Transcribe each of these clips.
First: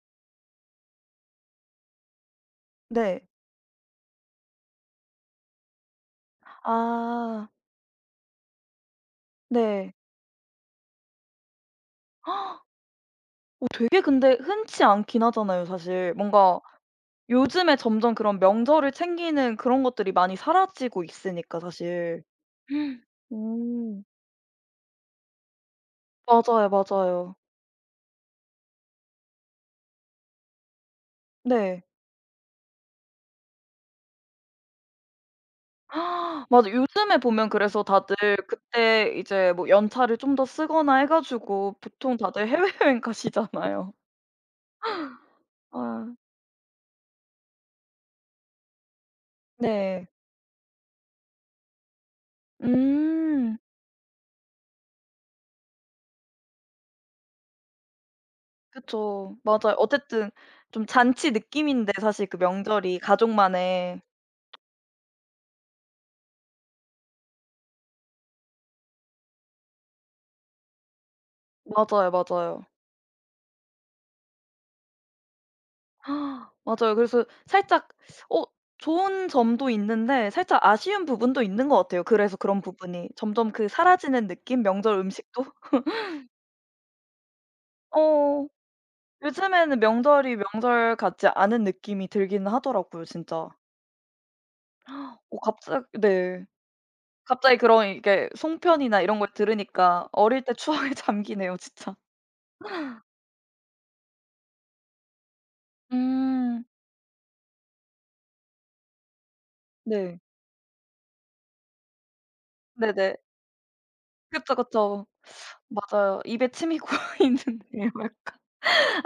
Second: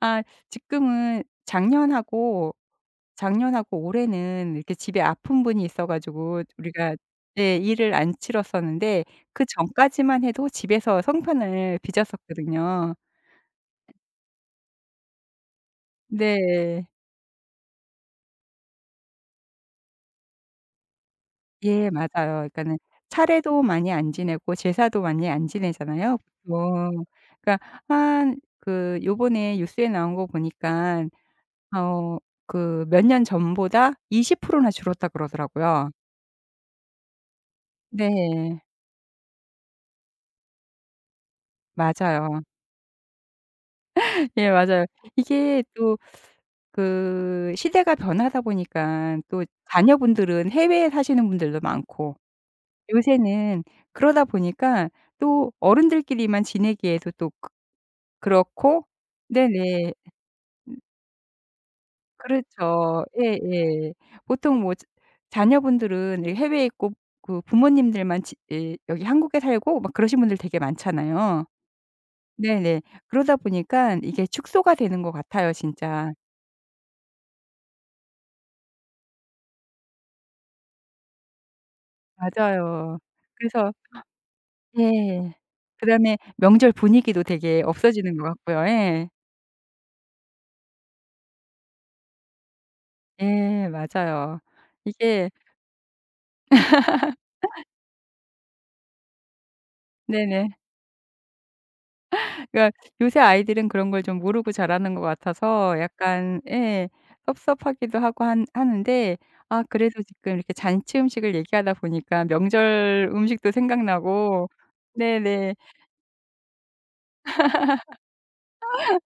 아 지금은 작년하고, 네. 작년하고 올해는 이렇게 집에 아픈 분이 있어 가지고, 우리가 아. 네 일을 안 치렀었는데 네. 그전까지만 해도 집에서 송편을 빚었었거든요. 어 되게 근데 흔치 않긴 하잖아요 사실. 뭔가 네. 요즘에 점점 그런 명절을 챙기는 그런 것들이 많이 사라지고 있으니까 예 맞아요. 사실. 그러니까는 차례도 많이 오. 안 지내고 제사도 많이 안 지내잖아요? 맞아요, 보통 맞아요. 그러니까 한 그 요번에 뉴스에 나온 거 보니까 네. 어 그 "몇 년 전보다 20%나 줄었다." 그러더라고요. 맞아. 요즘에 보면 그래서 다들 네. 그때 이제 뭐 연차를 좀 더 쓰거나 해 가지고 보통 맞아요 다들 해외여행 가시잖아요. 예. 맞아요. 이게 어. 또 그 시대가 변하다 보니까 또 네. 자녀분들은 해외에 사시는 분들도 많고 음. 요새는 그러다 보니까 또 어른들끼리만 지내기에도 또 그 그렇고 그쵸. 맞아요. 네네. 어쨌든 좀 잔치 느낌인데 사실 그 명절이 그렇죠. 예예. 가족만의 보통 뭐 자녀분들은 이 해외에 있고 그 부모님들만 지 예 여기 한국에 살고 막 그러신 분들 되게 많잖아요. 맞아요, 맞아요. 네네 그러다 보니까 이게 축소가 되는 것 같아요 진짜. 맞아요. 그래서 살짝 어 좋은 점도 있는데 살짝 아쉬운 부분도 있는 것 같아요. 그래서 그런 맞아요. 부분이 점점 그 그래서 사라지는 느낌? 명절 예. 음식도? 그다음에 명절 분위기도 되게 없어지는 것 어 같고요. 예. 요즘에는 명절이 명절 같지 않은 느낌이 들긴 하더라고요 진짜. 예 맞아요. 이게 어 갑자기 네. 갑자기 그런 이렇게 송편이나 이런 걸 들으니까 어릴 네네. 때 추억에 잠기네요 진짜. 그러니까 요새 아이들은 그런 걸 좀 모르고 자라는 것 같아서 약간 음. 예, 섭섭하기도 하고 한 하는데 아 그래도 네. 지금 이렇게 잔치 음식을 얘기하다 보니까 명절 네네. 음식도 생각나고 그쵸, 그쵸. 네네. 맞아요. 입에 침이 고이는데요 약간.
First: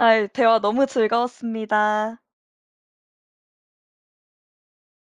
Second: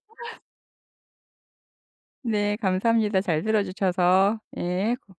아이 대화 너무 즐거웠습니다. 네. 감사합니다. 잘 들어주셔서. 예. 고